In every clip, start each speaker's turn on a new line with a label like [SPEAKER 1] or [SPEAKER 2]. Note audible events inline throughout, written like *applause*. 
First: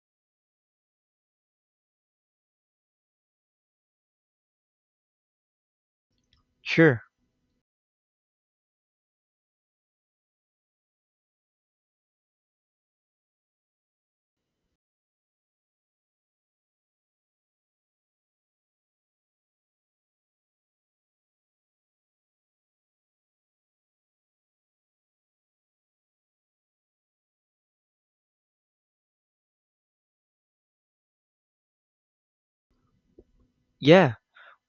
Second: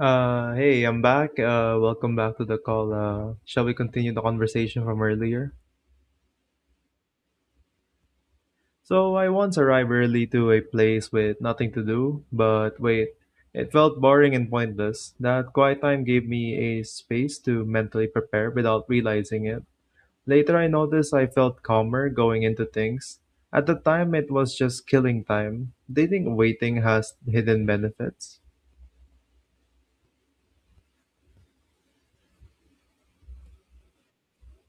[SPEAKER 1] Hey, I'm back. Welcome back to the call. Shall we continue the conversation from earlier?
[SPEAKER 2] Sure.
[SPEAKER 1] So, I once arrived early to a place with nothing to do, but wait, it felt boring and pointless. That quiet time gave me a space to mentally prepare without realizing it. Later, I noticed I felt calmer going into things. At the time, it was just killing time. Do you think waiting has hidden benefits?
[SPEAKER 2] Yeah.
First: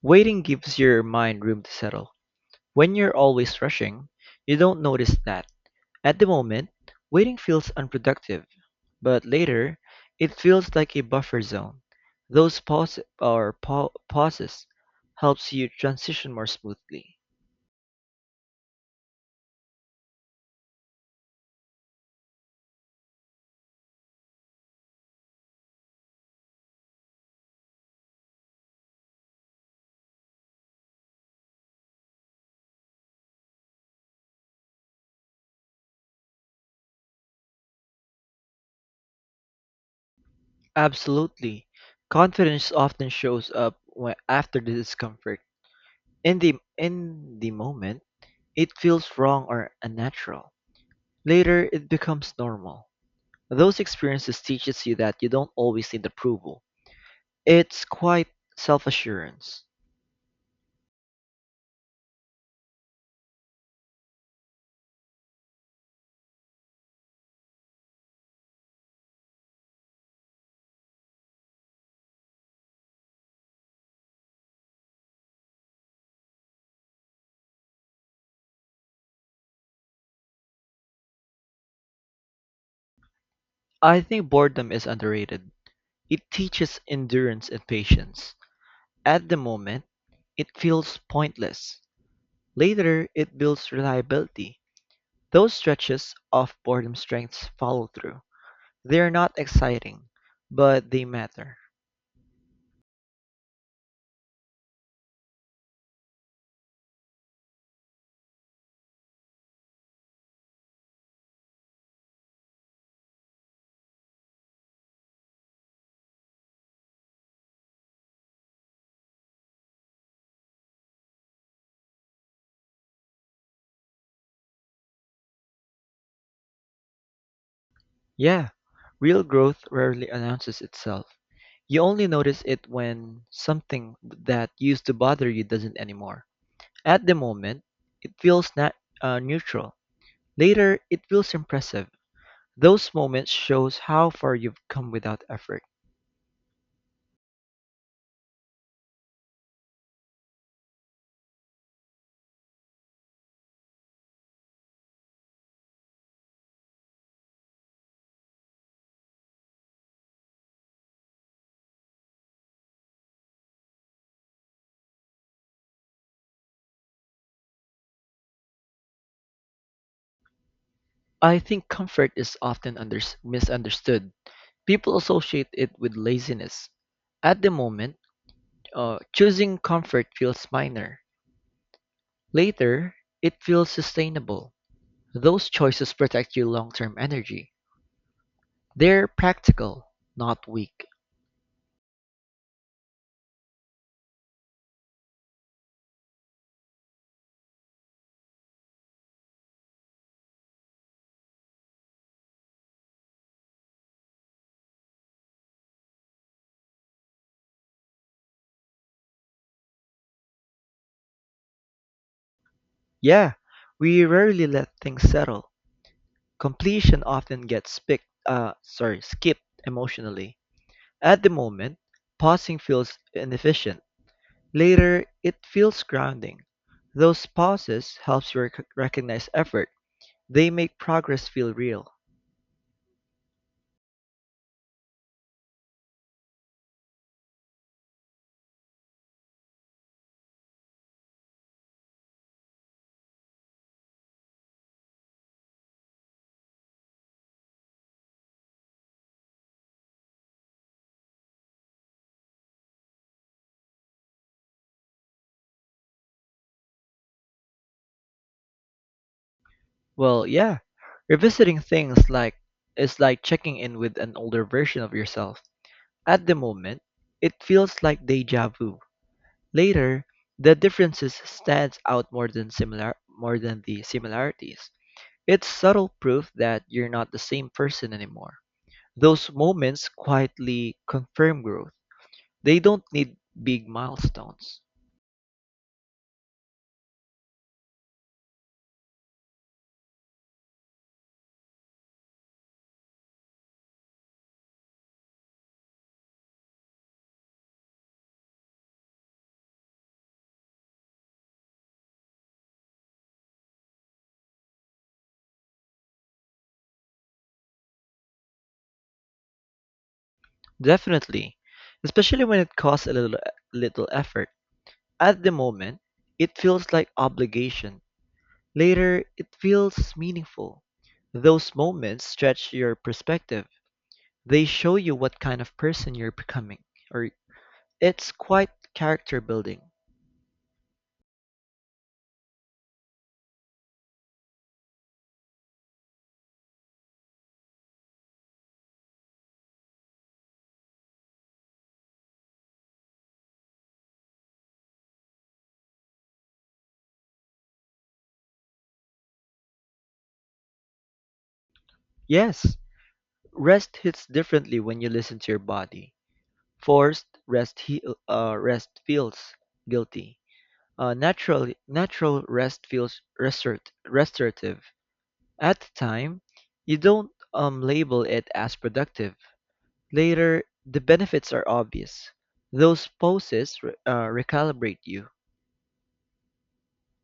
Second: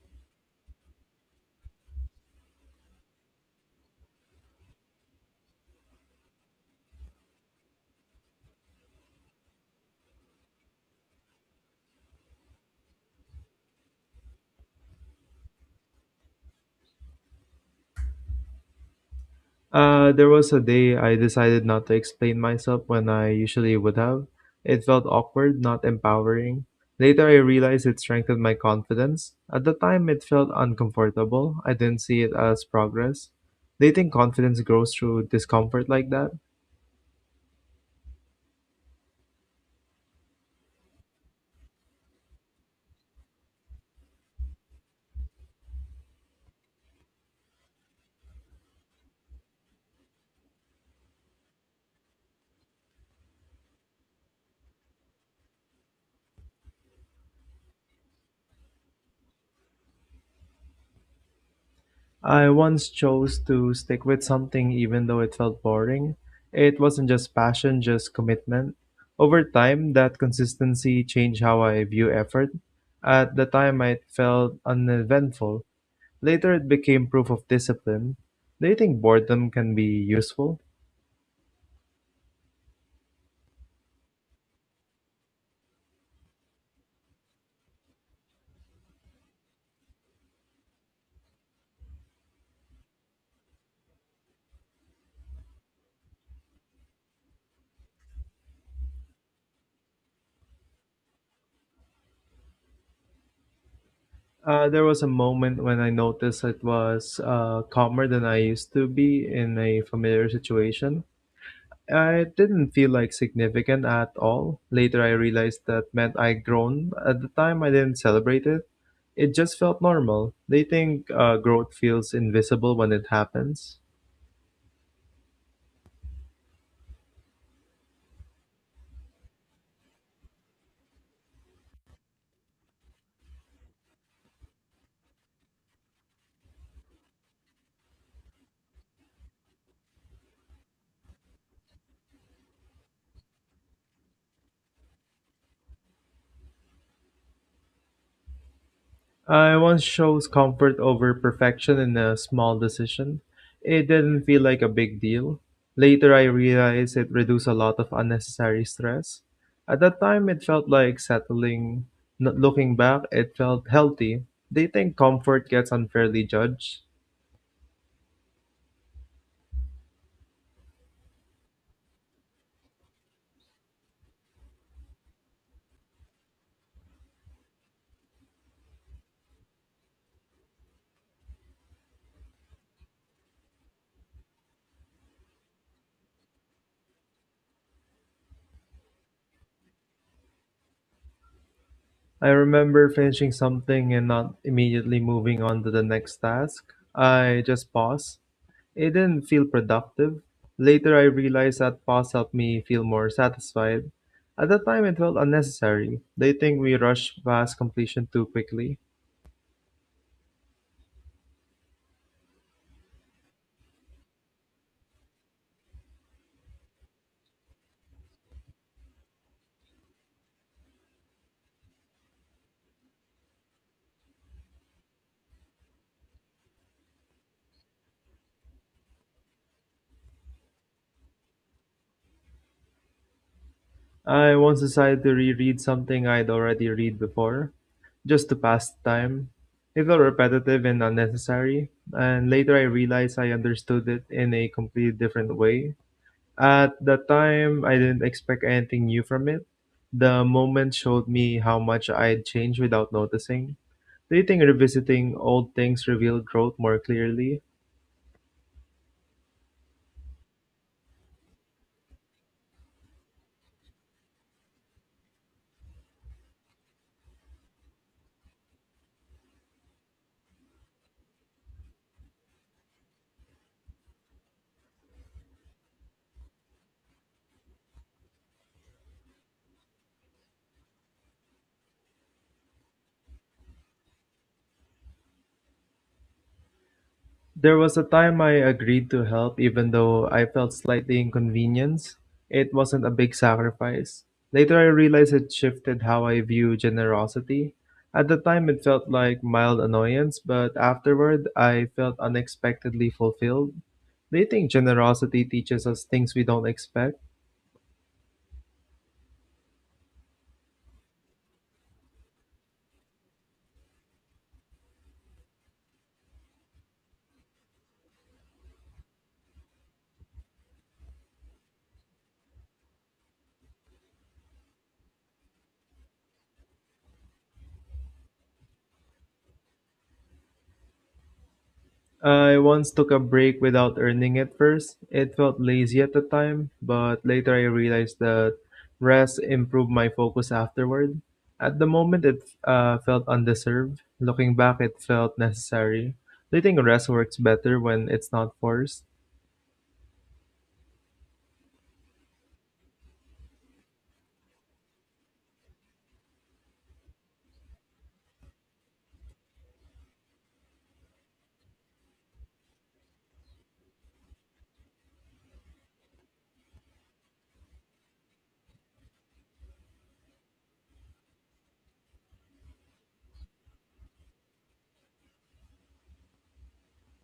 [SPEAKER 2] Waiting gives your mind room to settle. When you're always rushing, you don't notice that. At the moment, waiting feels unproductive, but later, it feels like a buffer zone. Those pauses helps you transition more smoothly.
[SPEAKER 1] There was a day I decided not to explain myself when I usually would have. It felt awkward, not empowering. Later, I realized it strengthened my confidence. At the time, it felt uncomfortable. I didn't see it as progress. Do you think confidence grows through discomfort like that?
[SPEAKER 2] Absolutely. Confidence often shows up when, after the discomfort. In the moment, it feels wrong or unnatural. Later, it becomes normal. Those experiences teaches you that you don't always need approval. It's quite self-assurance.
[SPEAKER 1] I once chose to stick with something even though it felt boring. It wasn't just passion, just commitment. Over time, that consistency changed how I view effort. At the time, it felt uneventful. Later, it became proof of discipline. Do you think boredom can be useful?
[SPEAKER 2] I think boredom is underrated. It teaches endurance and patience. At the moment, it feels pointless. Later, it builds reliability. Those stretches of boredom strengths follow through. They're not exciting, but they matter.
[SPEAKER 1] There was a moment when I noticed it was calmer than I used to be in a familiar situation. It didn't feel like significant at all. Later, I realized that meant I'd grown. At the time, I didn't celebrate it. It just felt normal. They think growth feels invisible when it happens.
[SPEAKER 2] Yeah, real growth rarely announces itself. You only notice it when something that used to bother you doesn't anymore. At the moment, it feels not neutral. Later, it feels impressive. Those moments shows how far you've come without effort.
[SPEAKER 1] I once chose comfort over perfection in a small decision. It didn't feel like a big deal. Later, I realized it reduced a lot of unnecessary stress. At that time, it felt like settling. Looking back, it felt healthy. They think comfort gets unfairly judged.
[SPEAKER 2] I think comfort is often misunderstood. People associate it with laziness. At the moment, choosing comfort feels minor. Later, it feels sustainable. Those choices protect your long term energy. They're practical, not weak.
[SPEAKER 1] I remember finishing something and not immediately moving on to the next task. I just paused. It didn't feel productive. Later, I realized that pause helped me feel more satisfied. At that time, it felt unnecessary. They think we rush past completion too quickly.
[SPEAKER 2] Yeah, we rarely let things settle. Completion often gets skipped emotionally. At the moment, pausing feels inefficient. Later, it feels grounding. Those pauses helps you recognize effort. They make progress feel real.
[SPEAKER 1] I once decided to reread something I'd already read before, just to pass the time. It felt repetitive and unnecessary, and later I realized I understood it in a completely different way. At the time, I didn't expect anything new from it. The moment showed me how much I'd changed without noticing. Do you think revisiting old things reveal growth more clearly?
[SPEAKER 2] Well, yeah. Revisiting things like is like checking in with an older version of yourself. At the moment, it feels like deja vu. Later, the differences stands out more than the similarities. It's subtle proof that you're not the same person anymore. Those moments quietly confirm growth. They don't need big milestones.
[SPEAKER 1] There was a time I agreed to help even though I felt slightly inconvenienced. It wasn't a big sacrifice. Later I realized it shifted how I view generosity. At the time it felt like mild annoyance, but afterward I felt unexpectedly fulfilled. Do you think generosity teaches us things we don't expect?
[SPEAKER 2] Definitely, especially when it costs a little effort. At the moment, it feels like obligation. Later, it feels meaningful. Those moments stretch your perspective. They show you what kind of person you're becoming, or it's quite character building.
[SPEAKER 1] I once took a break without earning it first. It felt lazy at the time, but later I realized that rest improved my focus afterward. At the moment, it felt undeserved. Looking back, it felt necessary. Do you think rest works better when it's not forced?
[SPEAKER 2] Yes, rest hits differently when you listen to your body. Forced rest, he- Rest feels guilty. Natural rest feels restorative. At the time, you don't label it as productive. Later, the benefits are obvious. Those poses recalibrate you.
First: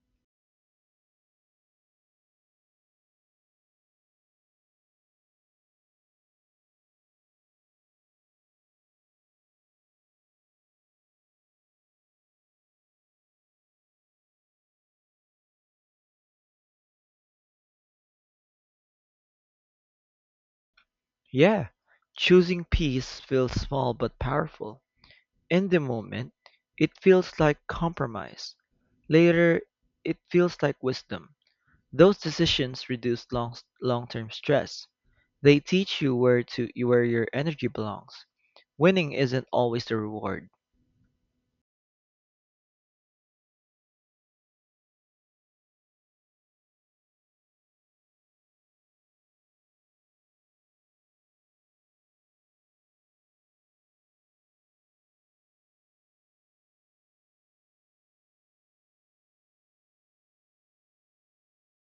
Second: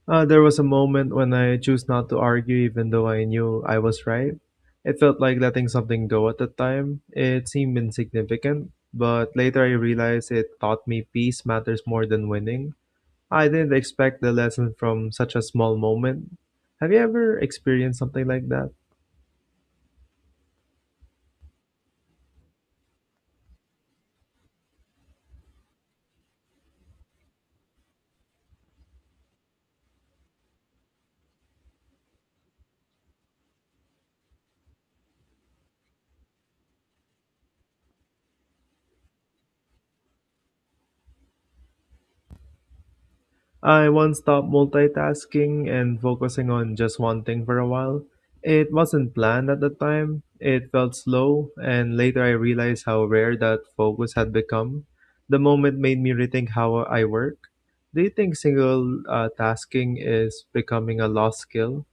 [SPEAKER 1] There was a moment when I chose not to argue even though I knew I was right. It felt like letting something go at the time. It seemed insignificant, but later I realized it taught me peace matters more than winning. I didn't expect the lesson from such a small moment. Have you ever experienced something like that?
[SPEAKER 2] Yeah, choosing peace feels small but powerful. In the moment, it feels like compromise. Later, it feels like wisdom. Those decisions reduce long-term stress. They teach you where your energy belongs. Winning isn't always the reward.
[SPEAKER 1] I once stopped multitasking and focusing on just one thing for a while. It wasn't planned at the time, it felt slow, and later I realized how rare that focus had become. The moment made me rethink how I work. Do you think single tasking is becoming a lost skill?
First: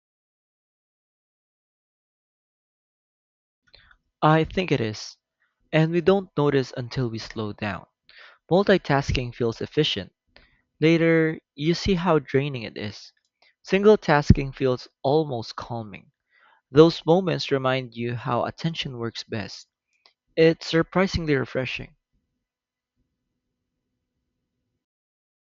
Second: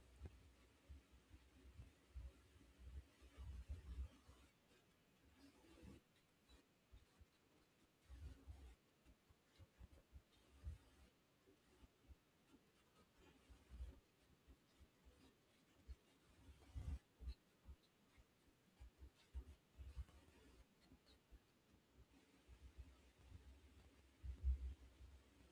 [SPEAKER 2] I think it is, and we don't notice until we slow down. Multitasking feels efficient. Later, you see how draining it is. Single tasking feels almost calming. Those moments remind you how attention works best. It's surprisingly refreshing.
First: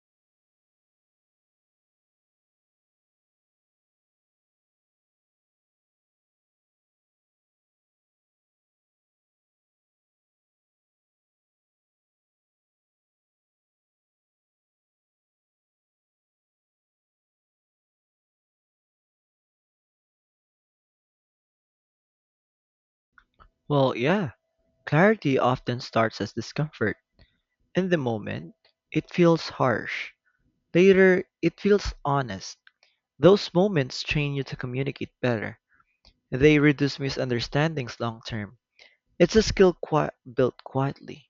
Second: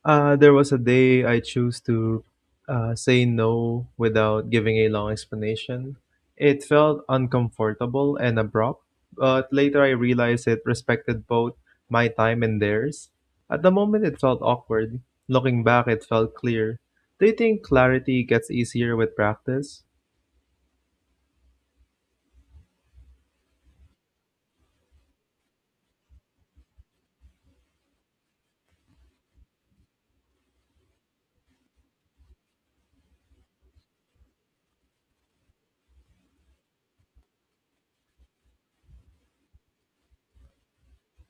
[SPEAKER 1] There was a day I chose to say no without giving a long explanation. It felt uncomfortable and abrupt, but later I realized it respected both my time and theirs. At the moment, it felt awkward. Looking back, it felt clear. Do you think clarity gets easier with practice?
[SPEAKER 2] Well, yeah, clarity often starts as discomfort. In the moment, it feels harsh. Later, it feels honest. Those moments train you to communicate better. They reduce misunderstandings long term. It's a skill built quietly.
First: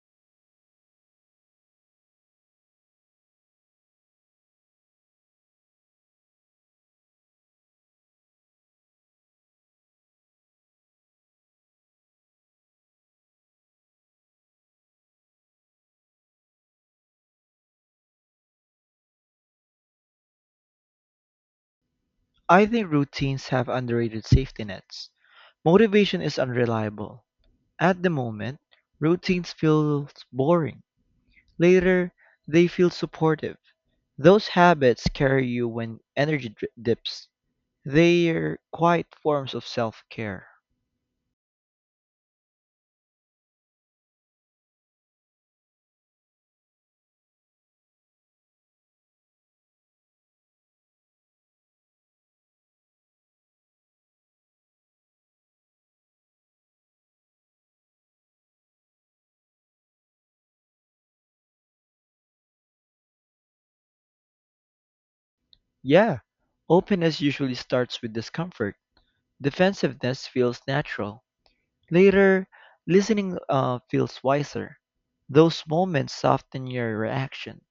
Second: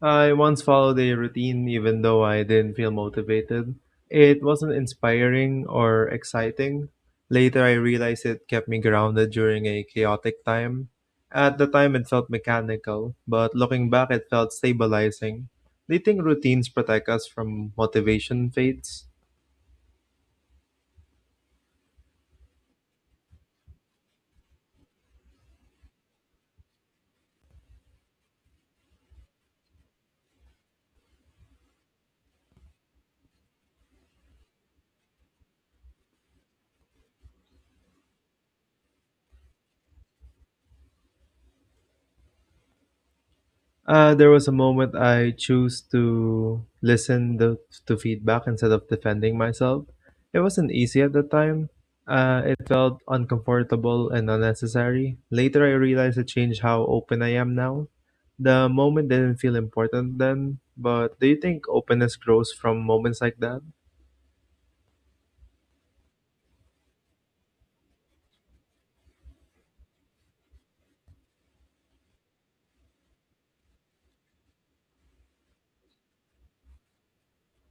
[SPEAKER 1] I once followed a routine even though I didn't feel motivated. It wasn't inspiring or exciting. Later, I realized it kept me grounded during a chaotic time. At the time, it felt mechanical, but looking back, it felt stabilizing. Do you think routines protect us from motivation fades?
[SPEAKER 2] I think routines have underrated safety nets. Motivation is unreliable. At the moment, routines feel boring. Later, they feel supportive. Those habits carry you when energy dips. They're quiet forms of self care.
[SPEAKER 1] There was a moment I chose to to feedback instead of defending myself. It wasn't easy at the time. It felt uncomfortable and unnecessary. Later, I realized it changed how open I am now. The moment didn't feel important then, but do you think openness grows from moments like that?
[SPEAKER 2] Yeah, openness usually starts with discomfort. Defensiveness feels natural. Later, listening feels wiser. Those moments soften your reaction.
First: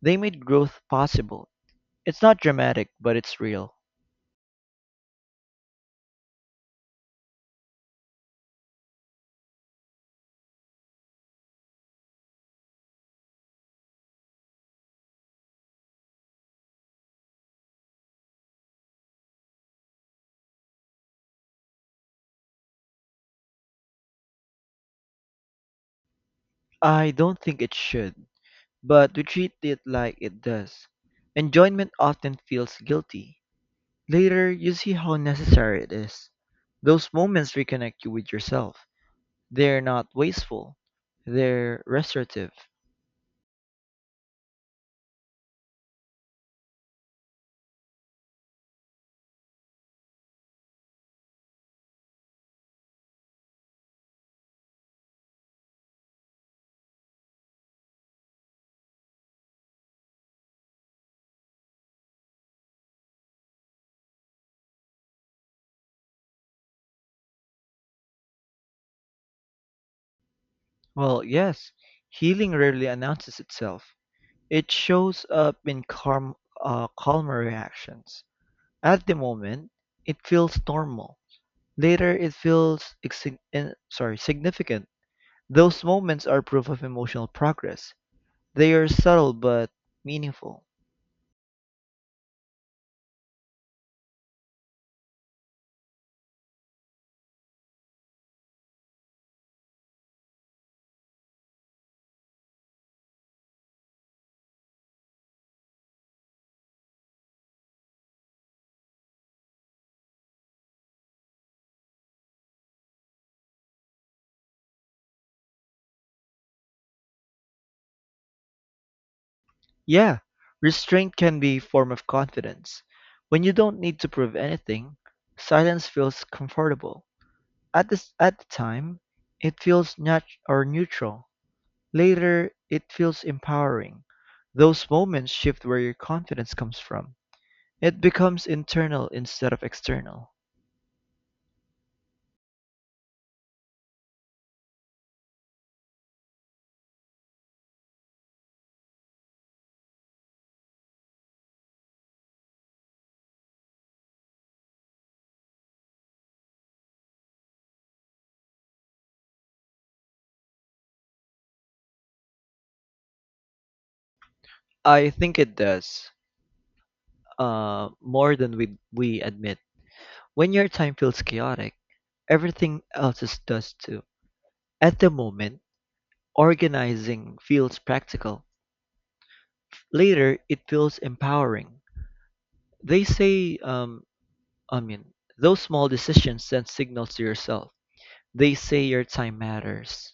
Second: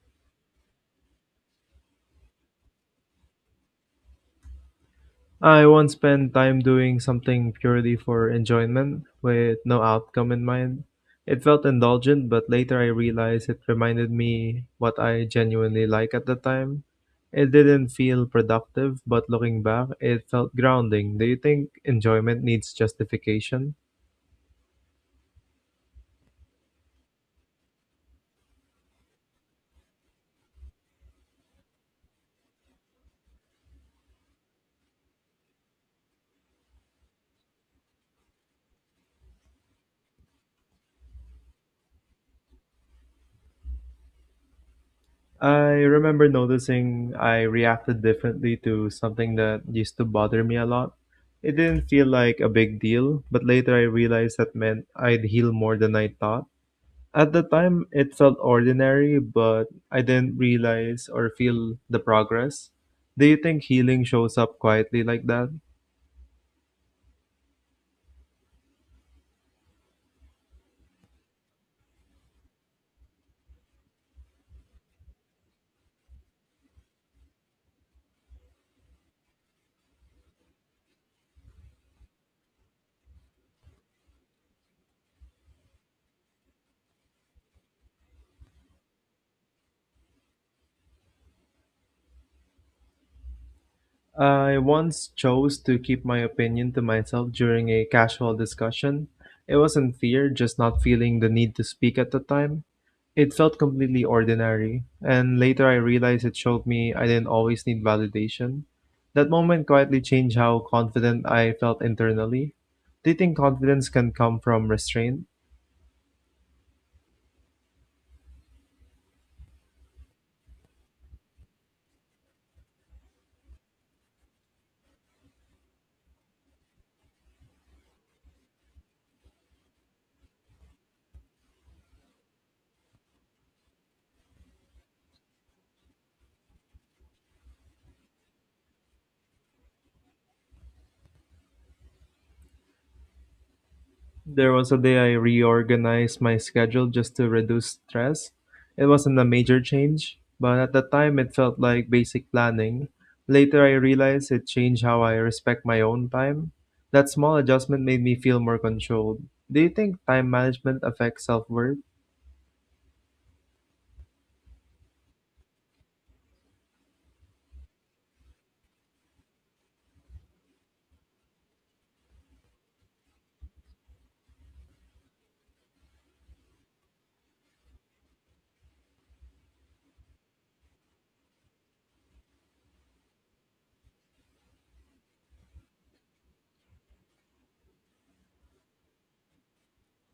[SPEAKER 2] They made growth possible. It's not dramatic, but it's real.
[SPEAKER 1] I once spent time doing something purely for enjoyment, with no outcome in mind. It felt indulgent, but later I realized it reminded me what I genuinely like at the time. It didn't feel productive, but looking back, it felt grounding. Do you think enjoyment needs justification?
[SPEAKER 2] I don't think it should, but we treat it like it does. Enjoyment often feels guilty. Later, you see how necessary it is. Those moments reconnect you with yourself. They're not wasteful, they're restorative.
[SPEAKER 1] I remember noticing I reacted differently to something that used to bother me a lot. It didn't feel like a big deal, but later I realized that meant I'd heal more than I thought. At the time, it felt ordinary, but I didn't realize or feel the progress. Do you think healing shows up quietly like that?
[SPEAKER 2] Well, yes, healing rarely announces itself. It shows up in calmer reactions. At the moment, it feels normal. Later, it feels significant. Those moments are proof of emotional progress. They are subtle but meaningful.
[SPEAKER 1] I once chose to keep my opinion to myself during a casual discussion. It wasn't fear, just not feeling the need to speak at the time. It felt completely ordinary, and later I realized it showed me I didn't always need validation. That moment quietly changed how confident I felt internally. Do you think confidence can come from restraint?
[SPEAKER 2] Yeah, restraint can be a form of confidence. When you don't need to prove anything, silence feels comfortable. At the time, it feels nat- or neutral. Later, it feels empowering. Those moments shift where your confidence comes from. It becomes internal instead of external.
[SPEAKER 1] There was a day I reorganized my schedule just to reduce stress. It wasn't a major change, but at the time it felt like basic planning. Later I realized it changed how I respect my own time. That small adjustment made me feel more controlled. Do you think time management affects self worth?
[SPEAKER 2] I think it does, more than we admit. When your time feels chaotic, everything else is does too. At the moment, organizing feels practical. Later, it feels empowering. They say, I mean, Those small decisions send signals to yourself. They say your time matters.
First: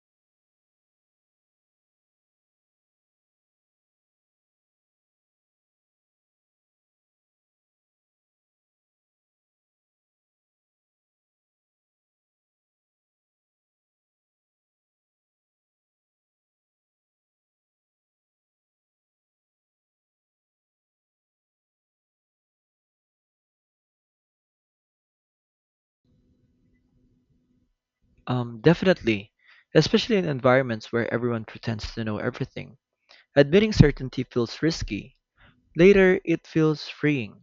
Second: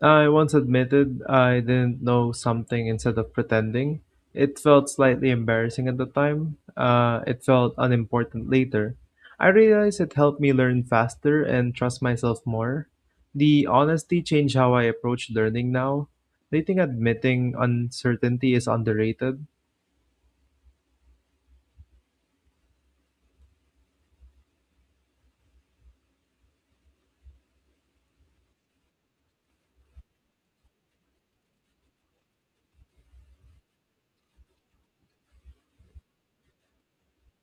[SPEAKER 1] I once admitted I didn't know something instead of pretending. It felt slightly embarrassing at the time. It felt unimportant later. I realized it helped me learn faster and trust myself more. The honesty changed how I approach learning now. Do you think admitting uncertainty is underrated?
[SPEAKER 2] Definitely, especially in environments where everyone pretends to know everything. Admitting certainty feels risky. Later, it feels freeing.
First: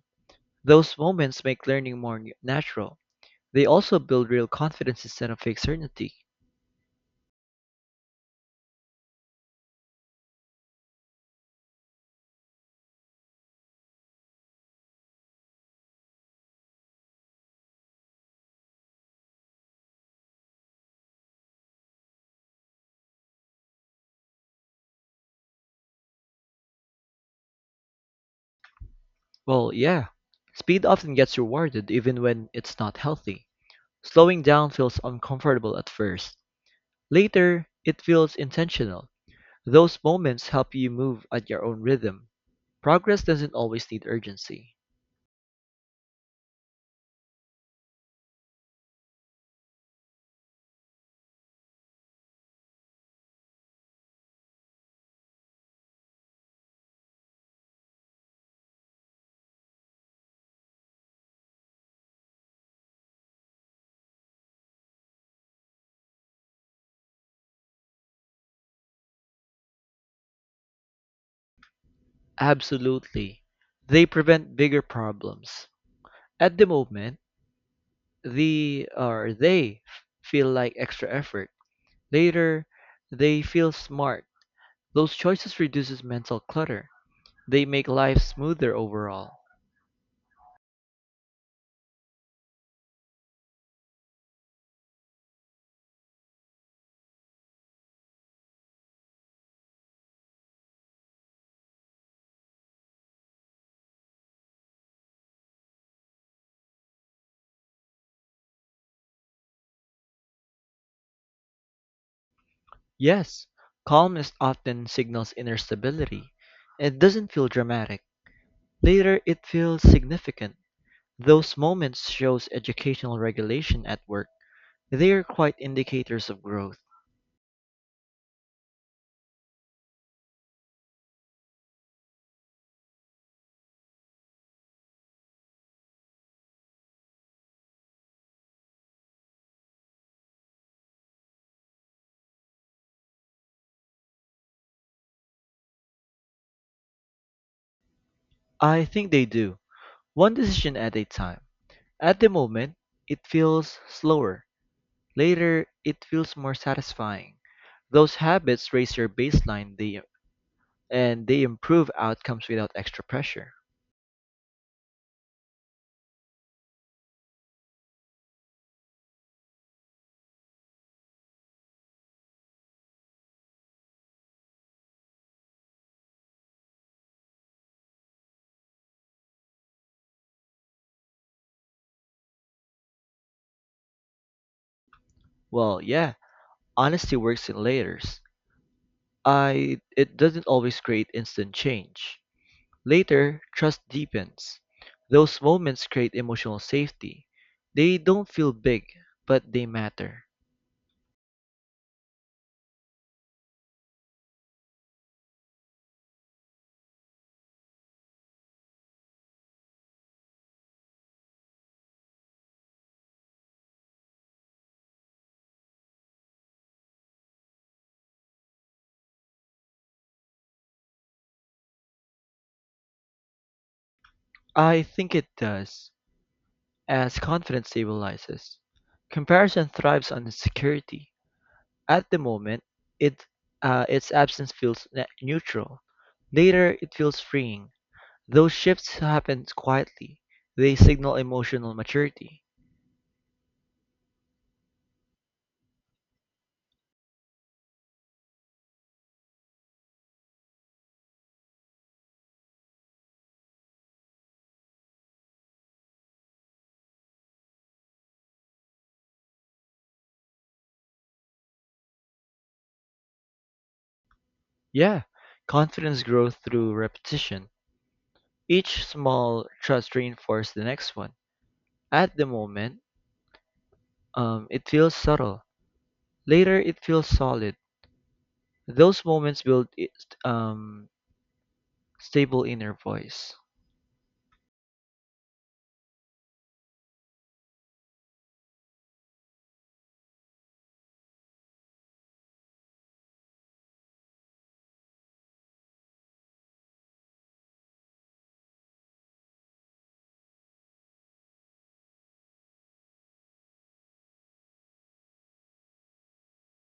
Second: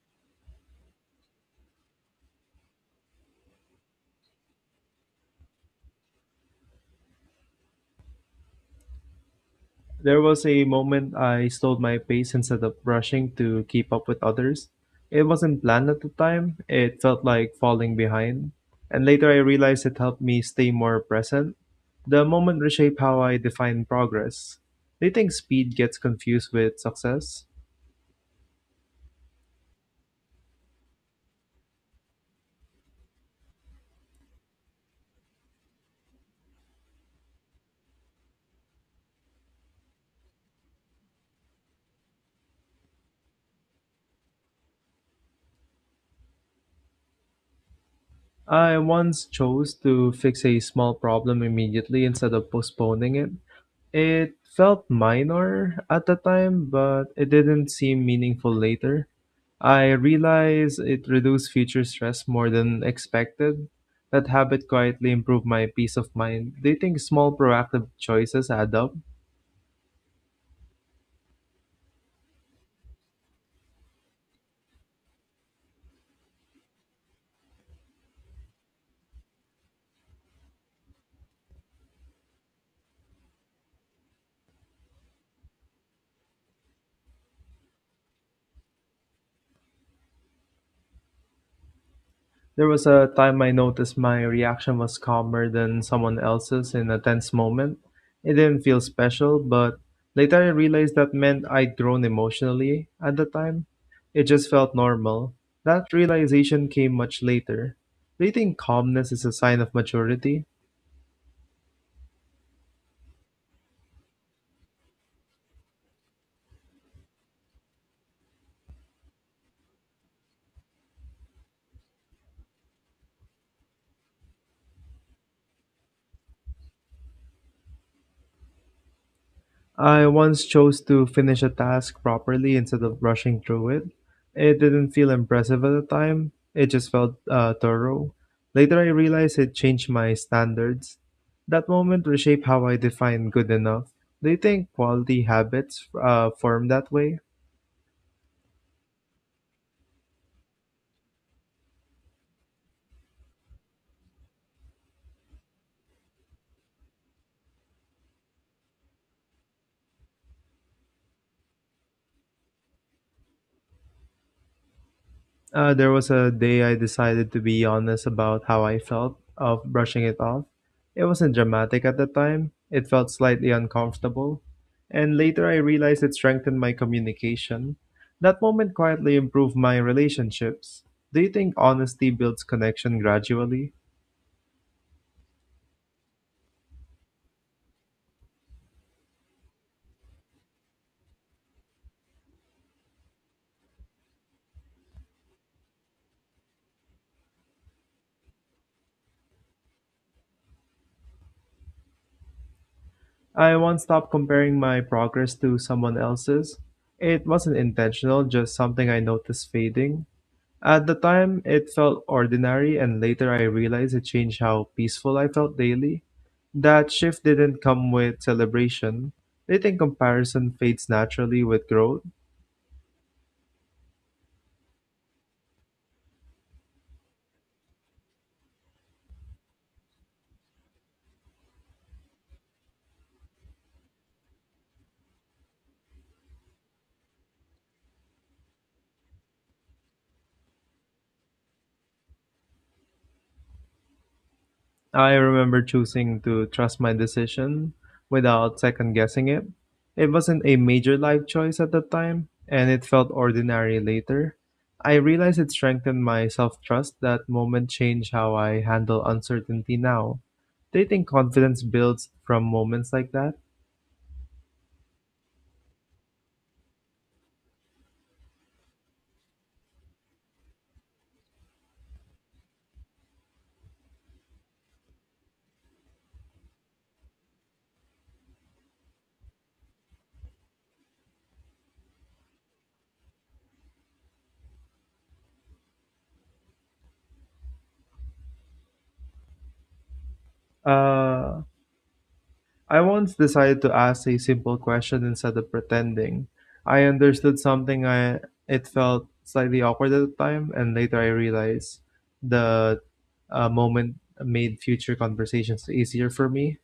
[SPEAKER 2] Those moments make learning more natural. They also build real confidence instead of fake certainty.
[SPEAKER 1] There was a moment I slowed my pace instead of rushing to keep up with others. It wasn't planned at the time, it felt like falling behind. And later I realized it helped me stay more present. The moment reshaped how I define progress. Do you think speed gets confused with success?
[SPEAKER 2] Well, yeah. Speed often gets rewarded even when it's not healthy. Slowing down feels uncomfortable at first. Later, it feels intentional. Those moments help you move at your own rhythm. Progress doesn't always need urgency.
[SPEAKER 1] I once chose to fix a small problem immediately instead of postponing it. It felt minor at the time, but it didn't seem meaningful later. I realized it reduced future stress more than expected. That habit quietly improved my peace of mind. Do you think small proactive choices add up?
[SPEAKER 2] Absolutely. They prevent bigger problems. At the moment, they feel like extra effort. Later, they feel smart. Those choices reduces mental clutter. They make life smoother overall.
[SPEAKER 1] There was a time I noticed my reaction was calmer than someone else's in a tense moment. It didn't feel special, but later I realized that meant I'd grown emotionally at the time. It just felt normal. That realization came much later. Do you think calmness is a sign of maturity?
[SPEAKER 2] Yes, calmness often signals inner stability. It doesn't feel dramatic. Later, it feels significant. Those moments shows educational regulation at work. They are quite indicators of growth.
[SPEAKER 1] I once chose to finish a task properly instead of rushing through it. It didn't feel impressive at the time, it just felt thorough. Later, I realized it changed my standards. That moment reshaped how I define good enough. Do you think quality habits form that way?
[SPEAKER 2] I think they do. One decision at a time. At the moment, it feels slower. Later, it feels more satisfying. Those habits raise your and they improve outcomes without extra pressure.
[SPEAKER 1] There was a day I decided to be honest about how I felt of brushing it off. It wasn't dramatic at the time, it felt slightly uncomfortable, and later I realized it strengthened my communication. That moment quietly improved my relationships. Do you think honesty builds connection gradually?
[SPEAKER 2] Well, yeah, honesty works in layers. I it doesn't always create instant change. Later, trust deepens. Those moments create emotional safety. They don't feel big, but they matter.
[SPEAKER 1] I once stopped comparing my progress to someone else's. It wasn't intentional, just something I noticed fading. At the time, it felt ordinary, and later I realized it changed how peaceful I felt daily. That shift didn't come with celebration. I think comparison fades naturally with growth.
[SPEAKER 2] I think it does, as confidence stabilizes. Comparison thrives on insecurity. At the moment, it its absence feels neutral. Later, it feels freeing. Those shifts happen quietly. They signal emotional maturity.
[SPEAKER 1] I remember choosing to trust my decision without second guessing it. It wasn't a major life choice at the time, and it felt ordinary later. I realized it strengthened my self trust. That moment changed how I handle uncertainty now. Do you think confidence builds from moments like that?
[SPEAKER 2] Yeah, confidence grows through repetition. Each small trust reinforces the next one. At the moment, it feels subtle. Later, it feels solid. Those moments build um, stable inner voice.
[SPEAKER 1] Uh, I once decided to ask a simple question instead of pretending. I understood something I It felt slightly awkward at the time, and later I realized the moment made future conversations easier for me.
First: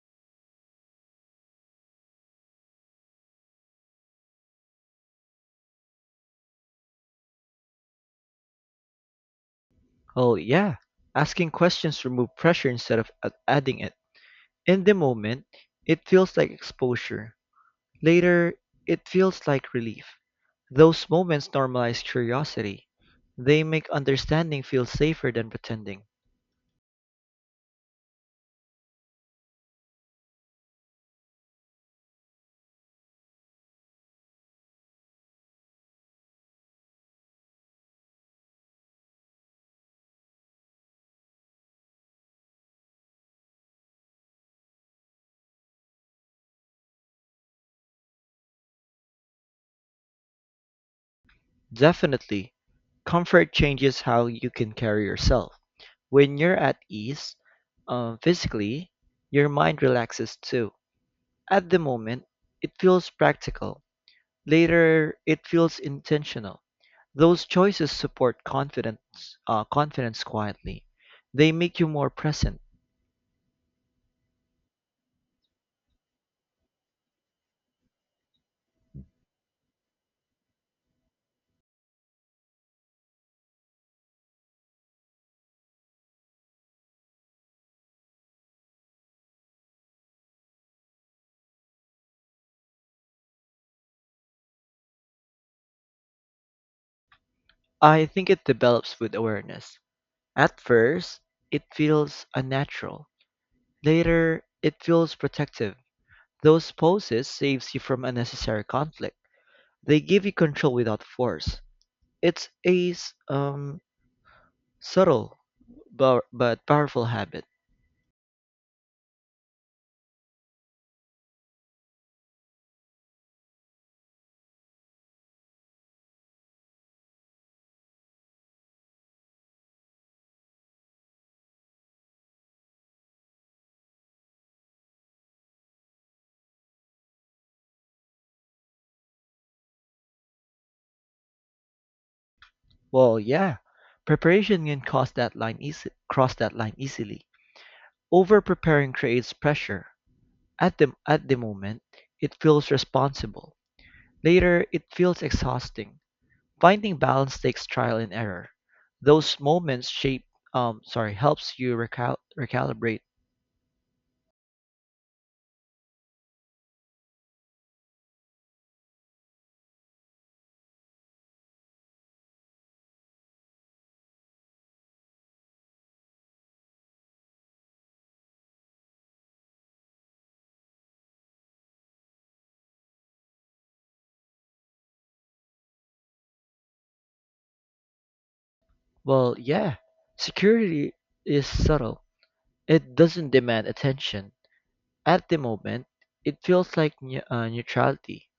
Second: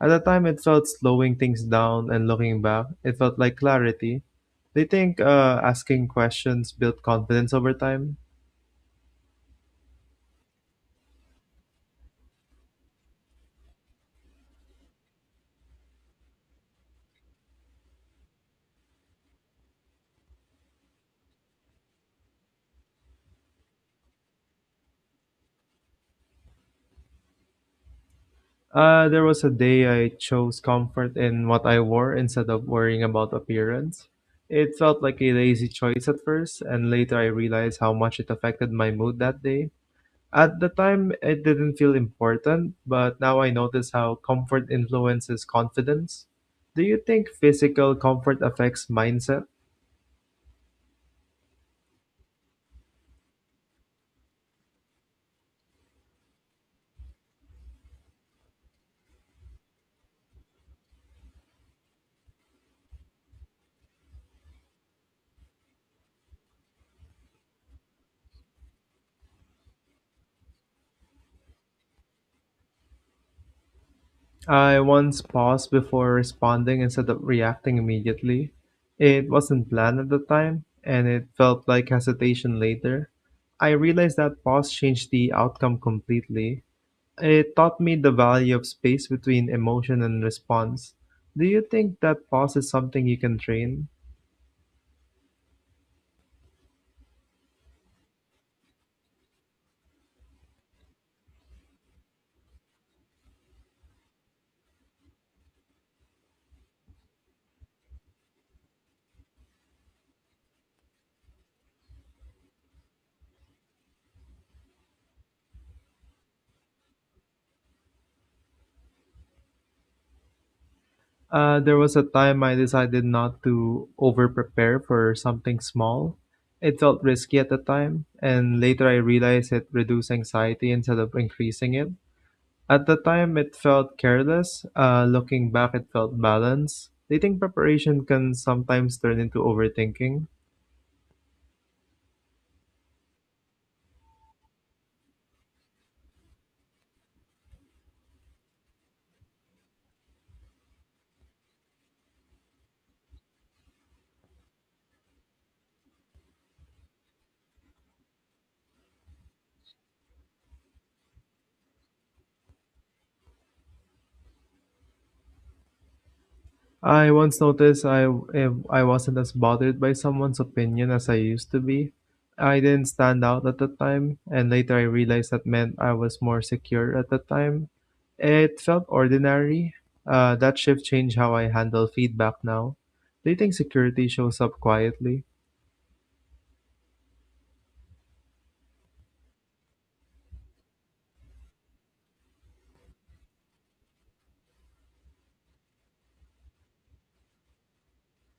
[SPEAKER 1] At the time, it felt slowing things down, and looking back, it felt like clarity. They think asking questions built confidence over time.
[SPEAKER 2] Oh, yeah, asking questions remove pressure instead of adding it. In the moment, it feels like exposure. Later, it feels like relief. Those moments normalize curiosity. They make understanding feel safer than pretending.
[SPEAKER 1] There was a day I chose comfort in what I wore instead of worrying about appearance. It felt like a lazy choice at first, and later I realized how much it affected my mood that day. At the time, it didn't feel important, but now I notice how comfort influences confidence. Do you think physical comfort affects mindset?
[SPEAKER 2] Definitely. Comfort changes how you can carry yourself. When you're at ease physically, your mind relaxes too. At the moment, it feels practical. Later, it feels intentional. Those choices support confidence quietly. They make you more present.
[SPEAKER 1] I once paused before responding instead of reacting immediately. It wasn't planned at the time, and it felt like hesitation later. I realized that pause changed the outcome completely. It taught me the value of space between emotion and response. Do you think that pause is something you can train?
[SPEAKER 2] I think it develops with awareness. At first, it feels unnatural. Later, it feels protective. Those poses saves you from unnecessary conflict. They give you control without force. It's a subtle but powerful habit.
[SPEAKER 1] There was a time I decided not to over prepare for something small. It felt risky at the time, and later I realized it reduced anxiety instead of increasing it. At the time, it felt careless. Looking back, it felt balanced. Do think preparation can sometimes turn into overthinking?
[SPEAKER 2] Well, yeah, preparation can cross that line easily. Over preparing creates pressure. At the moment, it feels responsible. Later, it feels exhausting. Finding balance takes trial and error. Those moments shape sorry helps you recalibrate.
[SPEAKER 1] I once noticed I if I wasn't as bothered by someone's opinion as I used to be. I didn't stand out at the time, and later I realized that meant I was more secure at the time. It felt ordinary. That shift changed how I handle feedback now. Do you think security shows up quietly?
[SPEAKER 2] Well, yeah, security is subtle. It doesn't demand attention. At the moment, it feels like neutrality.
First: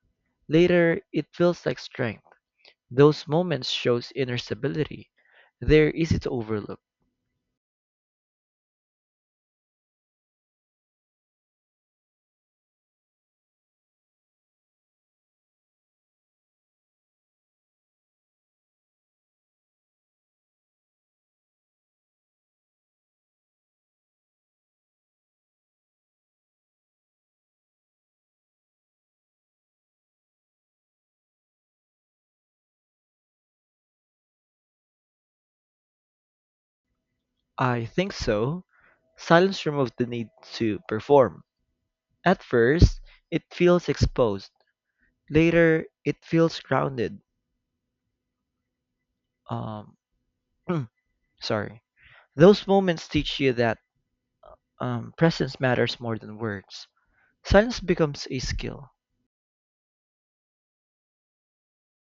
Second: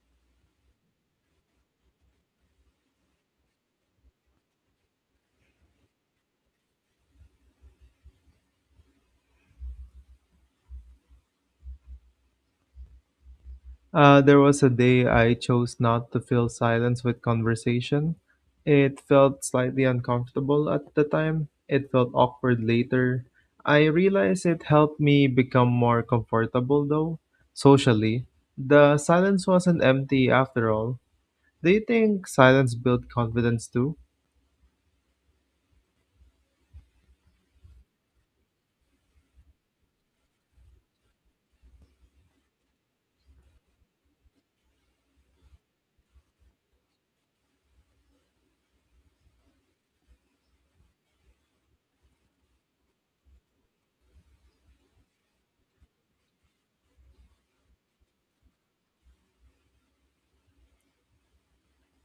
[SPEAKER 2] Later, it feels like strength. Those moments shows inner stability. They're easy to overlook.
[SPEAKER 1] There was a day I chose not to fill silence with conversation. It felt slightly uncomfortable at the time. It felt awkward later. I realized it helped me become more comfortable, though, socially. The silence wasn't empty after all. Do you think silence built confidence too?
[SPEAKER 2] I think so. Silence removes the need to perform. At first, it feels exposed. Later, it feels grounded. Um, *clears throat* sorry. Those moments teach you that presence matters more than words. Silence becomes a skill.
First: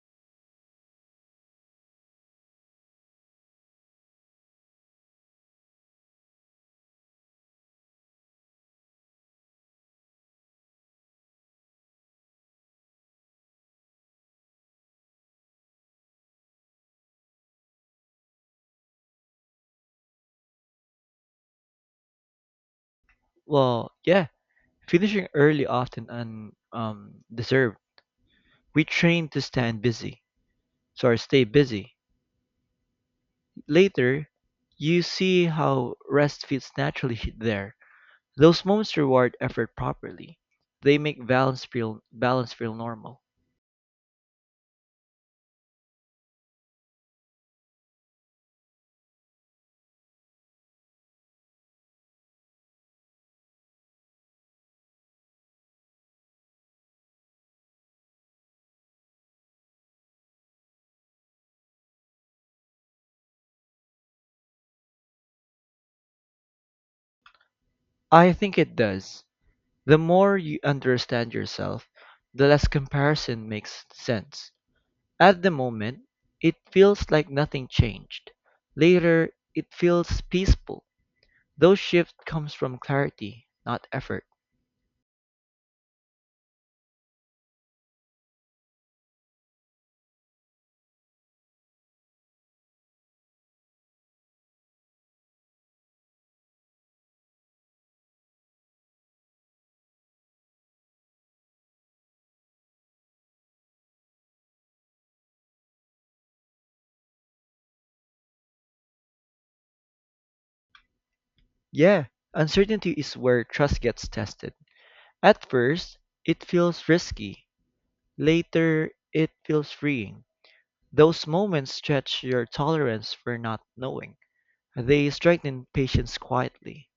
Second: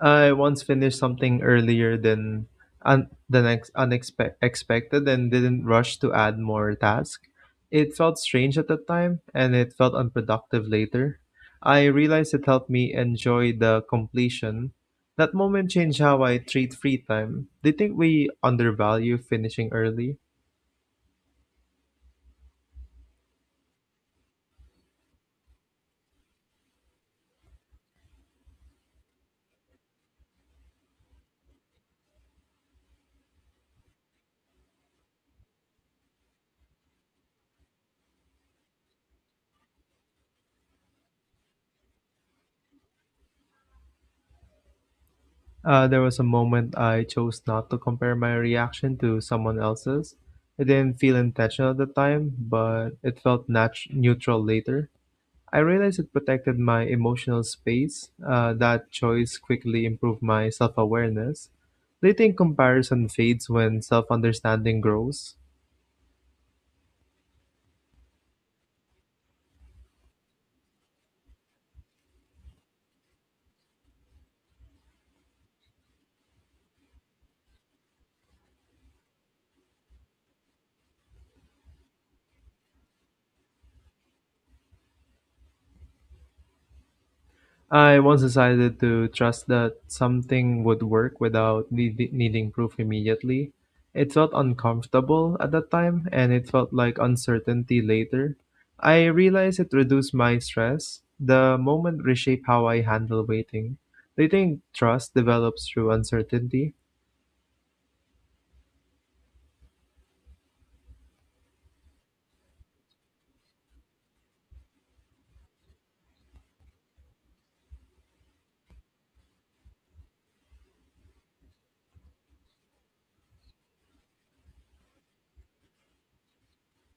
[SPEAKER 1] I once finished something earlier than the next unexpected expected and didn't rush to add more tasks. It felt strange at the time and it felt unproductive later. I realized it helped me enjoy the completion. That moment changed how I treat free time. Do you think we undervalue finishing early?
[SPEAKER 2] Well, yeah, finishing early often and deserved. We train to stand busy, sorry, Stay busy. Later, you see how rest fits naturally *laughs* there. Those moments reward effort properly. They make balance feel normal.
[SPEAKER 1] There was a moment I chose not to compare my reaction to someone else's. It didn't feel intentional at the time, but it felt neutral later. I realized it protected my emotional space. That choice quickly improved my self awareness. Do think comparison fades when self understanding grows?
[SPEAKER 2] I think it does. The more you understand yourself, the less comparison makes sense. At the moment, it feels like nothing changed. Later, it feels peaceful. Those shift comes from clarity, not effort.
[SPEAKER 1] I once decided to trust that something would work without needing proof immediately. It felt uncomfortable at that time and it felt like uncertainty later. I realized it reduced my stress. The moment reshaped how I handle waiting. Do think trust develops through uncertainty?
[SPEAKER 2] Yeah, uncertainty is where trust gets tested. At first, it feels risky. Later, it feels freeing. Those moments stretch your tolerance for not knowing. They strengthen patience quietly.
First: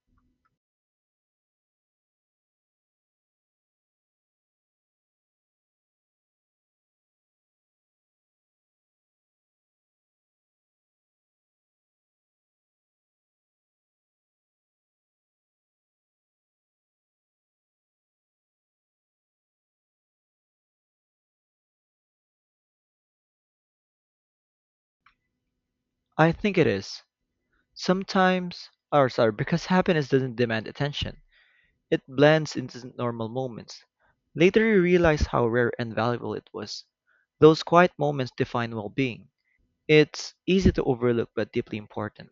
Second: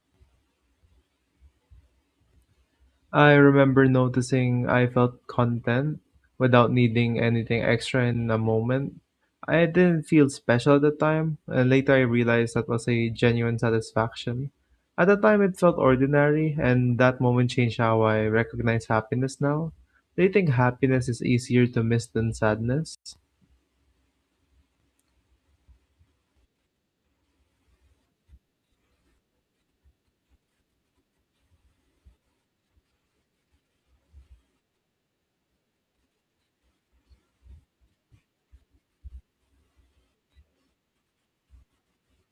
[SPEAKER 1] I remember noticing I felt content without needing anything extra in a moment. I didn't feel special at the time, and later I realized that was a genuine satisfaction. At the time, it felt ordinary, and that moment changed how I recognize happiness now. Do you think happiness is easier to miss than sadness?
[SPEAKER 2] I think it is. Because happiness doesn't demand attention. It blends into normal moments. Later you realize how rare and valuable it was. Those quiet moments define well-being. It's easy to overlook but deeply important.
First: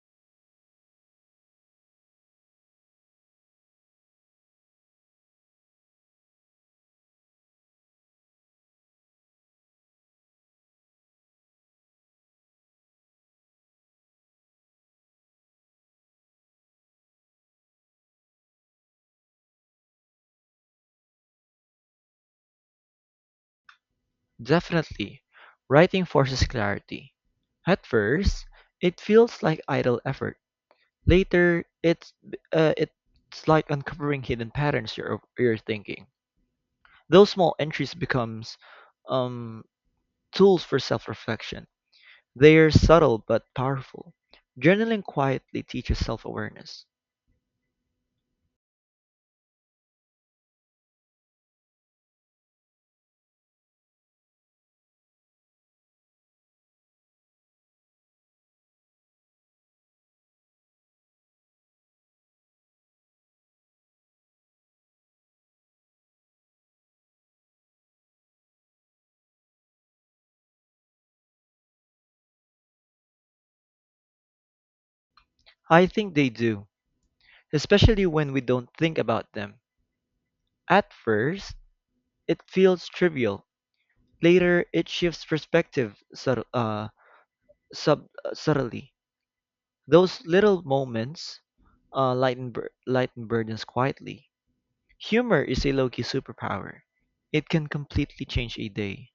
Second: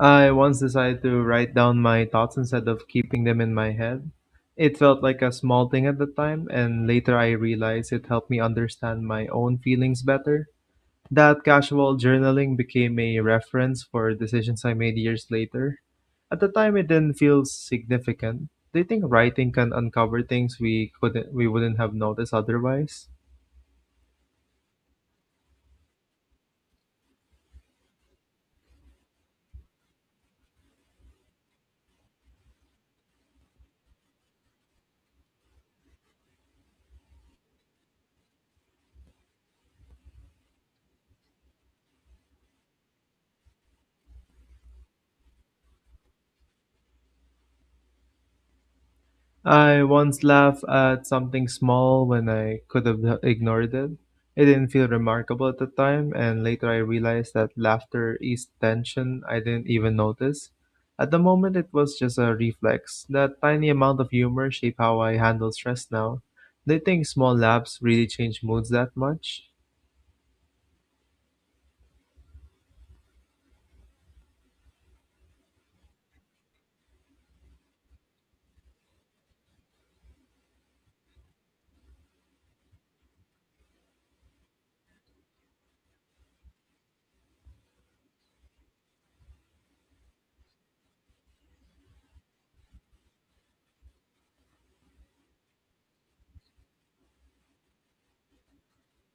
[SPEAKER 1] I once decided to write down my thoughts instead of keeping them in my head. It felt like a small thing at the time, and later I realized it helped me understand my own feelings better. That casual journaling became a reference for decisions I made years later. At the time, it didn't feel significant. Do you think writing can uncover things we wouldn't have noticed otherwise?
[SPEAKER 2] Definitely, writing forces clarity. At first, it feels like idle effort. Later, it's like uncovering hidden patterns you're thinking. Those small entries becomes um, tools for self-reflection. They are subtle but powerful. Journaling quietly teaches self-awareness.
[SPEAKER 1] I once laughed at something small when I could have ignored it. It didn't feel remarkable at the time, and later I realized that laughter eased tension I didn't even notice. At the moment, it was just a reflex. That tiny amount of humor shaped how I handle stress now. Do you think small laughs really change moods that much?
[SPEAKER 2] I think they do, especially when we don't think about them. At first, it feels trivial. Later, it shifts perspective subtly. Those little moments lighten burdens quietly. Humor is a low key superpower. It can completely change a day.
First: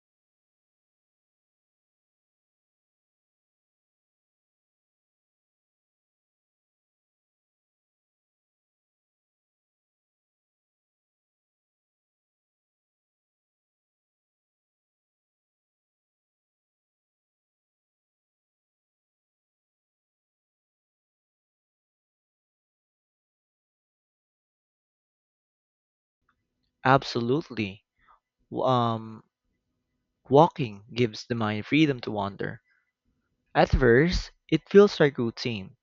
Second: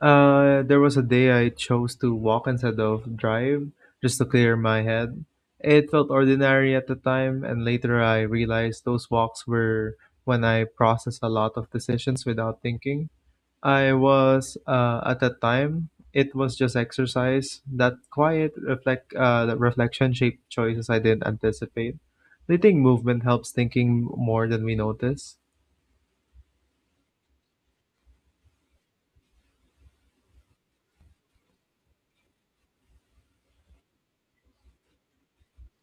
[SPEAKER 1] There was a day I chose to walk instead of drive just to clear my head. It felt ordinary at the time, and later I realized those walks were when I processed a lot of decisions without thinking. I was, at that time, it was just exercise. That that reflection shaped choices I didn't anticipate. Do you think movement helps thinking more than we notice?
[SPEAKER 2] Absolutely. W- Um, Walking gives the mind freedom to wander. At first, it feels like routine.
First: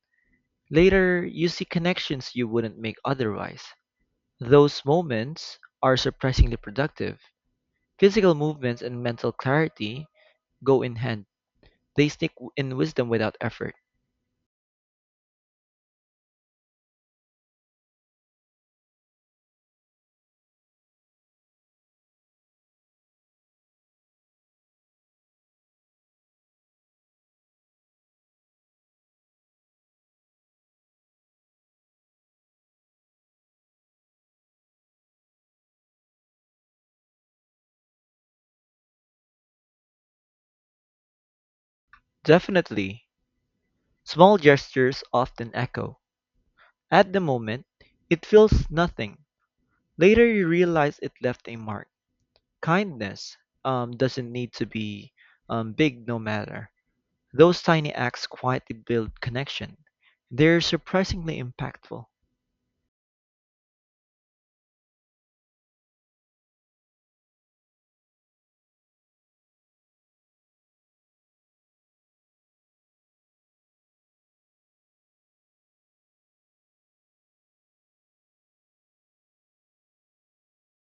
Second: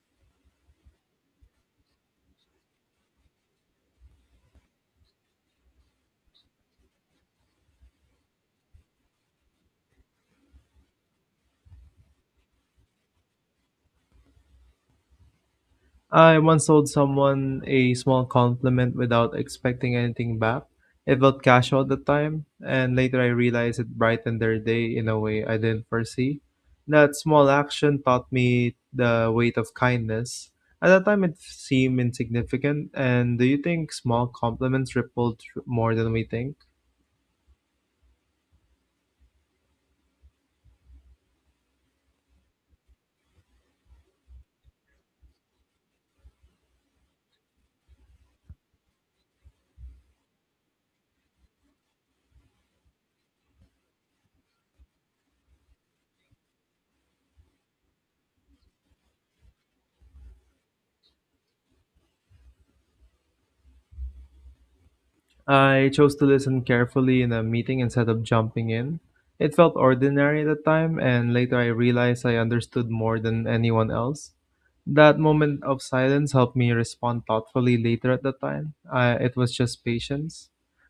[SPEAKER 2] Later, you see connections you wouldn't make otherwise. Those moments are surprisingly productive. Physical movements and mental clarity go in hand, they stick in wisdom without effort.
[SPEAKER 1] I once owed someone a small compliment without expecting anything back. It felt casual at the time, and later I realized it brightened their day in a way I didn't foresee. That small action taught me the weight of kindness. At the time, it seemed insignificant. And do you think small compliments more than we think?
[SPEAKER 2] Definitely, small gestures often echo. At the moment, it feels nothing. Later, you realize it left a mark. Kindness doesn't need to be big, no matter. Those tiny acts quietly build connection. They're surprisingly impactful.
[SPEAKER 1] I chose to listen carefully in a meeting instead of jumping in. It felt ordinary at the time, and later I realized I understood more than anyone else. That moment of silence helped me respond thoughtfully later at the time. It was just patience.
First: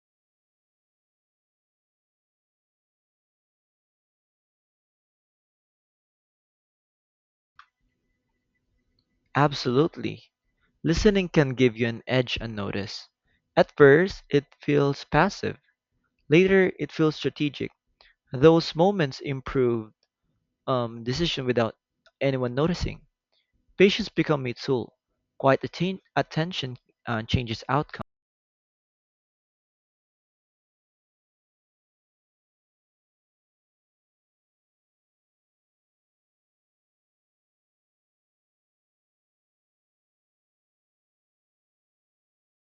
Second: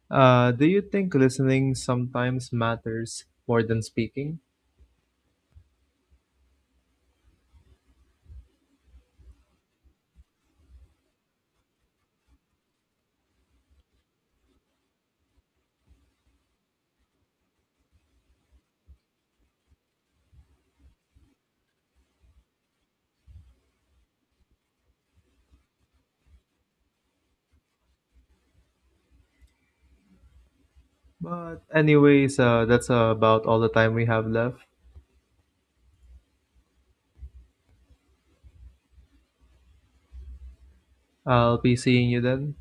[SPEAKER 1] Do you think listening sometimes matters more than speaking?
[SPEAKER 2] Absolutely. Listening can give you an edge unnoticed. At first, it feels passive. Later, it feels strategic. Those moments improve decision without anyone noticing. Patients become a tool; quiet attention changes outcomes.
[SPEAKER 1] But, anyways, that's about all the time we have left. I'll be seeing you then.